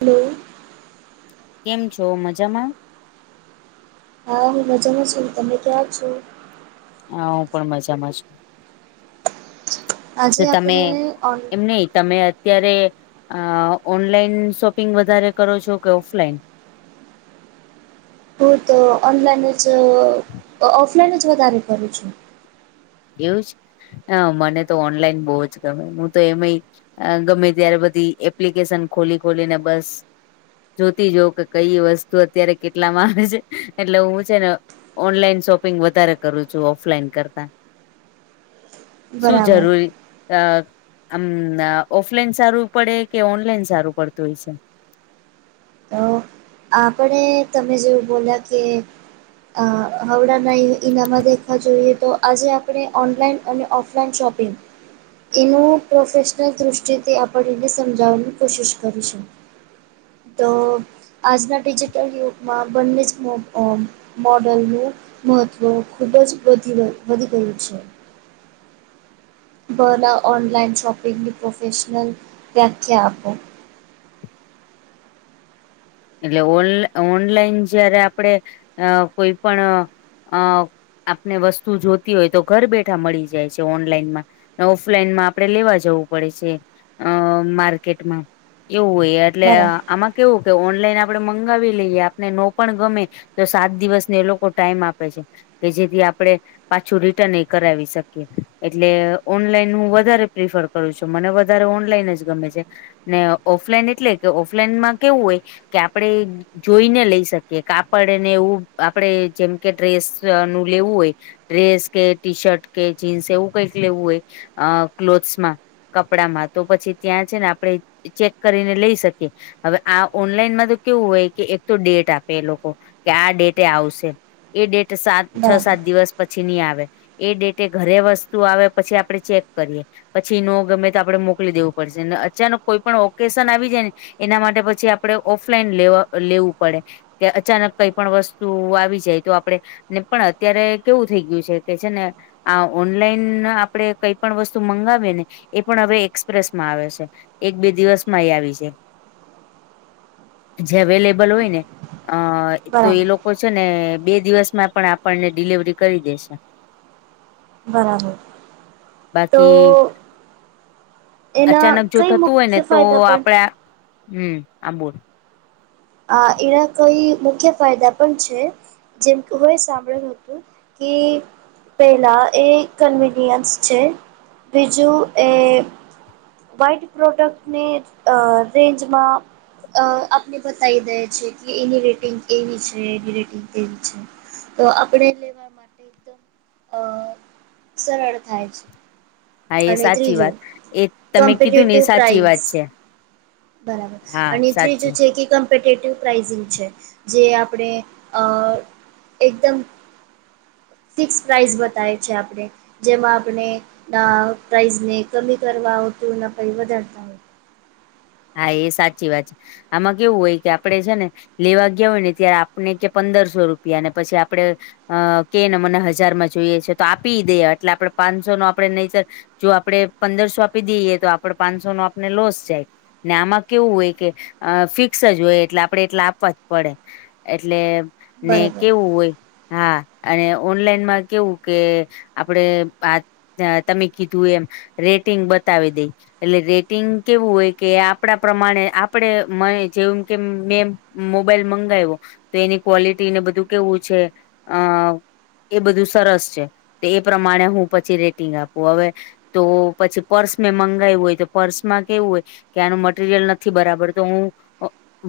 Hello. કેમ છો મજામાં? હા હું મજામાં છું તમને ક્યાં છો. હા હું પણ મજામાં છું. આજે શું તમે આપણે ઓન એમ નહ તમે અ અત્યારે ઓનલાઈન શોપિંગ વધારે કરો છો કે ઓફલાઈન. હું તો ઓનલાઈન જ ઓફલાઈન જ વધારે કરું છું. એવું જ હ મને તો ઓનલાઈન બહુ જ ગમે હું તો એમ અ ગમે ત્યારે બધી એપ્લિકેશન ખોલી ખોલીને બસ. જોતી જવ કે કઈ વસ્તુ અત્યારે કેટલામાં આવે છે એટલે હું છે ને ઓનલાઈન શોપિંગ વધારે કરું છું ઓફલાઈન કરતા. શું બરાબર જરૂરી. અ આમ ઓફલાઈન સારું પડે કે ઓનલાઈન સારું પડતું હોય છે? તો. આપણે તમે જેવું બોલ્યા કે અ હવડા ઈનામાં દેખવા જોઈએ તો આજે આપણે ઓનલાઈન અને ઓફલાઈન શોપિંગ. એનું પ્રોફેશનલ દૃષ્ટિથી આપણે એને સમજાવવાની કોશિશ કરીશું. તો. આજના ડિજિટલ યુગમાં બંને જ મો મોડલનું. મહત્વ ખુબ જ વધી વધી ગયું છે. બ ના ઓનલાઈન શોપિંગની પ્રોફેશનલ વ્યાખ્યા આપો. એટલે ઓન ઓનલાઈન જયારે આપડે અ કોઈ અ પણ આપને વસ્તુ જોતી હોય તો ઘર બેઠા મળી જાય છે ઓનલાઈન માં. ઓફલાઈનમાં આપડે લેવા જવું પડે છે અ માર્કેટમાં એવું હોય અ એટલે બરાબર આમાં કેવું કે ઓન ઓલાઈન આપડે મંગાવી લઈએ આપને નો પણ ગમે તો સાત દિવસ ને એલોકો ટાઈમ આપે છે. કે જેથી આપડે. પાછું રિટર્ન એ કરાવી શકીએ એટલે ઓનલાઈન હું વધારે પ્રિફર કરું છું મને વધારે ઓનલાઈન જ ગમે છે ને ઓફલાઈન એટલે કે ઓફલાઈનમાં કેવું હોય. કે આપડે. જોઈને લઈ શકીએ કાપડ ને એવું આપડે જેમ કે ડ્રેસ નું લેવું હોય. ડ્રેસ કે ટી-શર્ટ કે જીન્સ એવું કઈક લેવું હોય અ ક્લોથસ માં કપડામાં તો પછી ત્યાં છે ને આપણે ચેક કરીને લઈ શકીએ હવે આ ઓનલાઈનમાં. કેવું હોય કે એક તો ડેટ આપે એ લોકો કે આ ડેટે આવશે. એ ડેટ સાત છ બરાબર સાત દિવસ પછી ની આવે. એ ડેટે ઘરે વસ્તુ આવે પછી આપડે ચેક કરીએ. પછી નો ગમે તો આપણે મોકલી દેવું પડશે ને અચાનક કોઈ પણ ઓકેશન આવી જાય એના માટે પછી આપડે ઓફલાઈન લેવા લેવું પડે. કે અચાનક કઈ પણ વસ્તુ આવી જાય તો આપડે ને પણ અત્યારે કેવું થઈ ગયું છે કે છે ને આ ઓનલાઈન આપડે કઈ પણ વસ્તુ મંગાવીએને એ પણ હવે એક્સપ્રેસમાં આવે છે. એક બે દિવસમાંય એ આવી જાય. જે અવેલેબલ હોય ને અ તો એ બરાબર લો કો છે ને બે દિવસમાં પણ આપણને ડીલિવરી કરી દેશે. બરાબર, તો બાકી એના અચાનક જો કઈ થતું હોય ને મુખ્ય તો ફાયદા પણ આપળા, હમ આ બોલ આ એના કઈ મુખ્ય ફાયદા પણ છે, જેમ કે હું એ સાંભળ્યું હતું કે પહેલા એ કનવિન્યસ છે. બીજું એ વ્હાઈટ પ્રોડક્ટને અ રેન્જમાં અ આપણી બતાવી દે છે કે એની રેટિંગ એવી છે, એની રેટિંગ કેવી છે. તો આપડે લેવા માટે એકદમ અ સરળ થાય છે. હા એ અને સાચી વાત ત્રીજું એ તમે કીધું ને કોમ્પિટેટિવ એ સાચી પ્રાઇઝ વાત છે બરાબર હા અને સાચું ત્રીજું છે કે ક પેટેટિવ પ્રાઇઝિંગ છે, જે આપણે એકદમ ફિક્સ પ્રાઇસ બતાવે છે આપડે જેમાં આપણે અ પ્રાઇઝને કમી કરવા હોતું એના પહી વધારતા હોય. હા, એ સાચી વાત છે. આમાં કેવું હોય કે આપડે છે ને લેવા ગ્યા હોય ને ત્યારે આપણે કે પંદરસો રૂપિયા ને પછી આપડે અ કેને મને હજારમાં જોઈએ છે તો આપીય દે એટલે આપડે પાંચસો નો આપડે ન [unintelligible] જો આપડે પંદરસો આપી દઈએ તો આપડ પાંચસોનો આપને લોસ જાય. ને આમાં કેવું હોય કે અ ફિક્સ જ હોય એટલે આપણેે એટલા આપવા જ પડે એટલે ને બરાબર કેવું હોય હા, અને ઓનલાઈનમાં કેવું કે આપણેે આ અ તમે કીધું એમ રેટિંગ બતાવી દઈ, એટલે રેટિંગ કેવું હોય કે આપ આપડા પ્રમાણે આપડે મને જેવમ કે મેં મોબાઈલ મંગાવ્યો તો એની ક્વોલિટીને બધું કેવું છે અ એ બધું સરસ છે, તો એ પ્રમાણે હું પછી રેટિંગ આપું હવે તો પછી પર્સ મે મંગાવું હોય તો પર્સમાં કેવું હોય કે આનું મ ટીરિયલ નથી બરાબર તો હું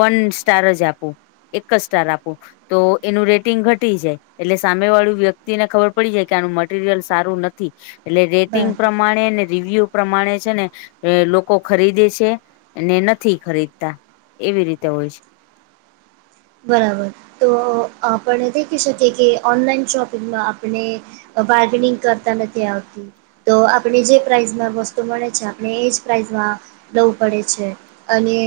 વન સ્ટાર જ આપું એક જ સ્ટાર આપું. તો એનું રેટિંગ ઘટી જાય. એટલે સામે વાળુ વ્યક્તિને ખબર પડી જાય કે આનું મટીરિયલ સારું ન થી એટલે રેટિંગ બરાબર પ્રમાણેને રિવ્યુ પ્રમાણે છે ને લોકો ખરીદે છે. ને નથી ખરીદતા એવી રીતે હોય છે. બરાબર તો આપણે દેખી શકીએ કે ઓનલાઈન શોપિંગમાં આપણે બાર્ગેનિંગ કરતા નથી આવતી તો આપણે જે પ્રાઇઝમાં વસ્તુ મળે છે, આપને એ જ પ્રાઇઝમાં દવું પડે છે અને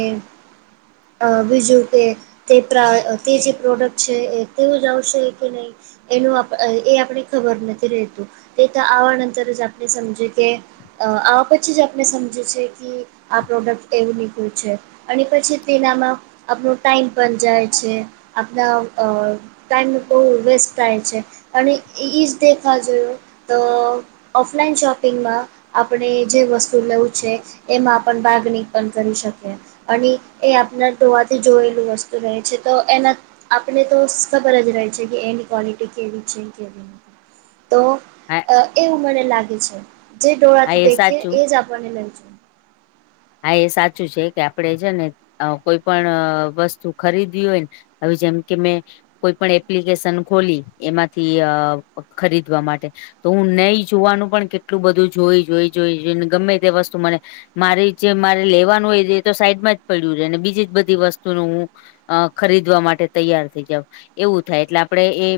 અ બીજું કે તે પ્ર તે જે પ્રોડક્ટ છે એ તેવું જ આવશે કે નહીં એનું એ આપણે ખબર નથી રહેતું તે તો આવા અંતર જ આપણે સમજે કે, આવા પછી જ આપણે સમજી છે કે આ પ્રોડક્ટ એવું નીકળ્યું છે. અને પછી તેનામાં આપણ ટાઈમ પણ જાય છે આપણા અ ટાઈમ બહુ વેસ્ટ થાય છે અને એ જ દેખવા જો તો ઓફલાઈન શોપિંગમાં આપણે જે વસ્તુ લેવું છે એમાં બાગણી [unintelligible] પણ કરી શકીએ. અને એ આપણા ટોવાથી જોયેલું હશે. રહે છે તો એના આપણે તો ખબર જ રહે છે કે એની ક્વોલિટી કેવી છે કેવી [inaudible] તો હા અ એવું મને લાગે છે જે હા ડોળાથી એ દેખે સાચું એજ આપણને લઈ જાય હા એ સાચું છે કે આપડે છે ને કોઈ પણ વસ્તુ ખરીદીવી હોયન હવે જેમ કે મેં, કોઈપણ એપ્લિકેશન ખોલી એમાંથી અ ખરીદવા માટે તો હું નહી જોવાનું પણ કેટલું બધું જોઈ જોઈ જોઈ જોઈન ગમે તે વસ્તુ મને મારી જે મારે લેવાનું હોય એ તો સાઈડમાં જ પડ્યું રહેે ને બીજી જ બધી વસ્તુનું હું અ ખરીદવા માટે તૈયાર થઈ જાવ એવું થાય એટલે આપડે એ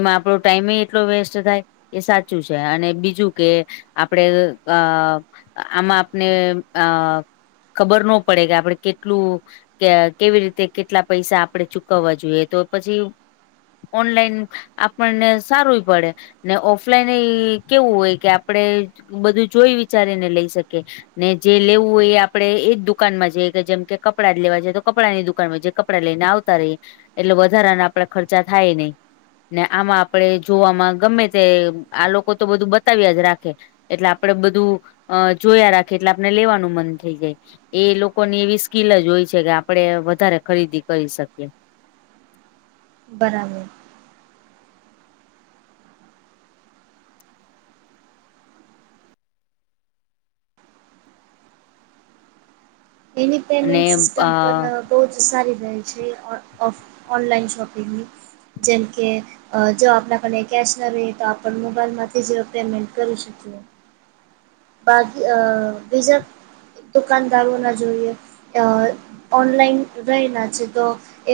એમાં આપણો ટાઈમે એટલો વેસ્ટ થાય એ સાચું છે અને બીજું કે આપડે અ આમાં આપણે અ ખબર નો પડે કે આપડે કેટલું કે કેવી રીતે કેટલા પૈસા આપડે ચુકવવા જોઈએ તો પછી ઓનલાઈન આપણને સારુંય પડે. ને ઓફલાઈન એય કેવું હોય કે આપડે બધું જોઈ વિચારીને લઈ શકે ને જે લેવું હોય એ આપડે એ જ દુકાનમાં જઈએ કે જેમ કે કપડાં જ લેવા જઈએ છે તો કપડાંની દુકાનમાં કપડાં લઈને આવતા રહીએ એટલે વધારાના આપડે ખર્ચા થાય નહી. ને આમાં આપડે જોવામાં ગમે તે આ લોકો તો બધું બતાવ્યા જ રાખે. એટલે આપડે બધું અ જોયા રાખી એટલે આપણે લેવાનું મન થઈ જાય. એ લોકોની એવી સ્કીલ જ હોય છે કે આપડે વધારે ખરીદી કરી શકીએ. બરાબર. એની અને પેમેન્ટ અ સિસ્ટમ પણ અ તો જ સારી રહે છે ઓફ ઓનલાઈન શોપિંગની જેમ કે, અજો આપણા પણે કેશ ના રહી તો આપ મોબાઈલમાંથી જ પેમેન્ટ કરી શકીએ. બાકી અ બીજા દુકાનદારોના જોઈએ અ ઓનલાઈન રહીના છે તો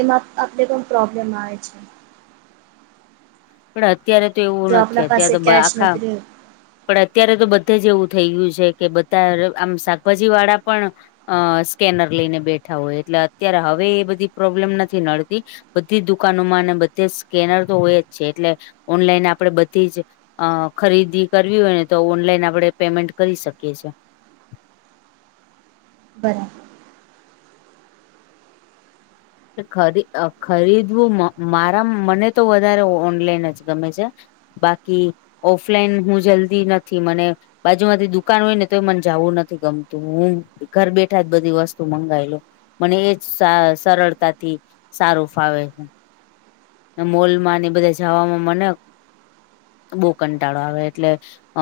એમાં આપણે પણ પ્રોબ્લેમ આવે છે. પણ અત્યારે તો એવું જો આપણા નથી પાસે અત્યારે તો કેશ આખા નથી રહ્યો પડ અત્યારે તો બધે જ એવું થઈ ગયું છે કે બધા આમ શાકભાજીવાળા પણ અ સ્કેનર લઈને બેઠા હોય એટલે અત્યારે હવે એ બધી પ્રોબ્લેમ નથી નડતી. બધી જ દુકાનોમાં અને બધે સ્કેનર તો હોય જ છે એટલે ઓનલાઈન આપડે બધી જ અ ખરીદી કરવી હોય ને તો ઓનલાઈન આપડે પેમેન્ટ કરી શકીએ છીએ. બરાબર. ખરી ખરીદવું મારા મને તો વધારે ઓનલાઈન જ ગમે છે. બાકી ઓફલાઈન હું જલ્દી નથી મને બાજુમાંથી દુકાન હોય ને તો એ મને જાવું નથી ગમતું હું ઘરબેઠા જ બધી વસ્તુ મંગાવી લો. મને એજ સા સરળતાથી સારું ફાવે છે. મોલમાંને બધે જાવામાં મને બોવ કંટાળો આવે એટલે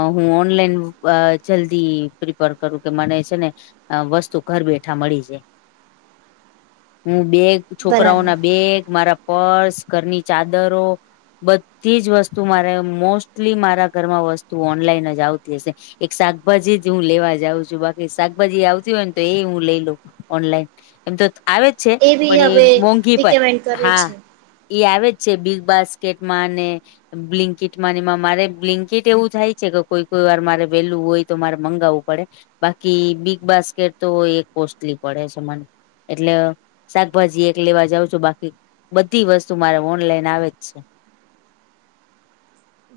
અ હું ઓનલાઈન અ જલ્દી પ્રિપર કરું કે મને છે ને વસ્તુ ઘર બેઠાં મળી જાય હું બેગ બરાબર છોકરાઓના બેગ મારા પર્સ ઘરની ચાદરો બધી જ વસ્તુ મારે મોસ્ટલી મારા ઘરમાં વસ્તુ ઓનલાઈન જ આવતી હશે. એક શાકભાજી જ હું લેવા જાઉં છું બાકી શાકભાજી આવતી હોય ને તો એય હું લઈ લઉં ઓનલાઈન એમ તો ત આવે જ છે બી પણ એ હવે મોંઘી પડે રિકમેન્ડ કરે હાં છે ઈ આવે જ છે બિગ બાસ્કેટમાં અને બ્લિન્કિટ માને એમાં મારે બ્લિન્કિટ એવું થાય છે કે કોઈ કોઈ વાર મારે વેલું હોય તો મારે મંગાવવું પડે બાકી બિગબાસ્કેટ તો એ કોસ્ટલી પડે છે મને એટલે શાકભાજી એક લેવા જાઉં છું બાકી બધી વસ્તુ મારે ઓનલાઈન આવે જ છે.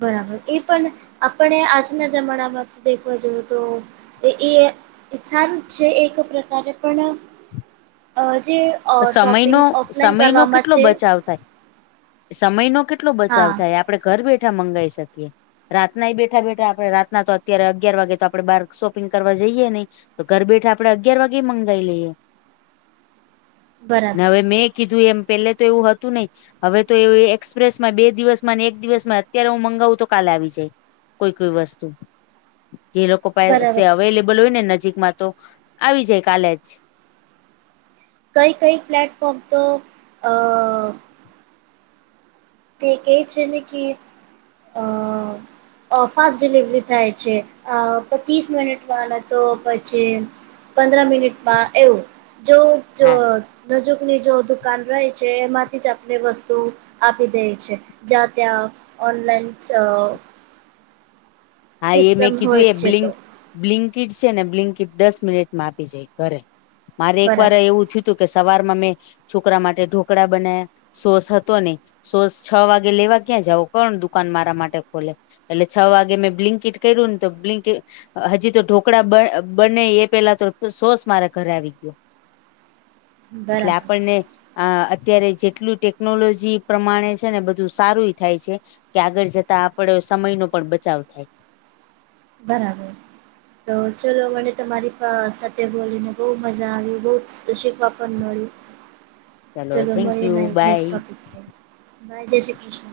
બરાબર, એ પણ આપણે આજના જમાનામાં દેખવા જોયું તો અ એ સારું જ છે એક પ્રકારે પણ અ જે અ સમયનો શોપિંગ ઓફલાઈન સમયનો કરવામાં કેટલો છે બચાવ થાય. સમયનો કેટલો બચાવ હા થાય આપ આપડે ઘર બેઠા મંગાઈ શકીએ. રાતનાય બેઠા-બેઠા આપણે રાતના તો અત્યારે અગિયાર વાગે તો આપડે બાર શોપિંગ કરવા જઈએ નઈ તો ઘર બેઠાં આપડે અગિયાર વાગેય મંગાઈ લઈએ. ન બરાબર હવે મેં કીધું એમ પેલેતો એવું હતું નઈ હવે તો એવું એક્સપ્રેસમાં બે દિવસમાં ને એક દિવસમાં અત્યારે હું મંગાવું તો કાલે આવી જાય. કોઈ-કોઈ વસ્તુ જે લોકો પાસે બરાબર અવેલેબલ હોય ને નજીકમાં તો આવી જાય કાલે જ. કઈ-કઈ પ્લેટફોર્મ તો અ તે કેય છે ને કે અ અ ફાસ્ટ ડિલિવરી થાય છે. અ પચીસ મિનિટમાં ને તો પછી પંદરા મિનિટમાં એવું જો જો હા નજુકની જો દુકાન રહે છે એમાંથી જ આપણે વસ્તુ [unintelligible] છે જ્યાં ત્યાં ઓનલાઈન છ હા એ મેં કીધું હોય એ છે બ્લિંક તો બ્લિન્કિટ છેને બ્લિન્કિટ દસ મિનિટમાં આપી જાય ઘરે મારે એકવાર બરાબર એવું થયું કે સવારમાં મેં છોકરા માટે ઢોકળા બનાયા સોસ હતો નઈ સોસ છ વાગે લેવા ક્યાં જાવો? કોણ દુકાન મારા માટે ખોલે? એટલે છ વાગે મેં બ્લિન્કિટ કર્યું ન તો બ્લિન્કિ હજી તો ઢોકળા બ બને એ પેલાતો સોસ મારા ઘરે આવી ગ્યો. એટલે બરાબર આપણને અ અત્યારે જેટલું ટેકનોલોજી પ્રમાણે છેને બધું સારુય થાય છે. કે આગળ જતાં આપડો સમયનો પણ બચાવ થાય. બરાબર તો ચલો મને તમારી પ સાથે બોલીને બઉ મજા આવી બઉ જ શીખવા પણ મળ્યું. ચલો થેન્ક યુ મળીએ [unintelligible] નેક્સ્ટ બાય ટોપિક પર, બાય જય શ્રીકૃષ્ણ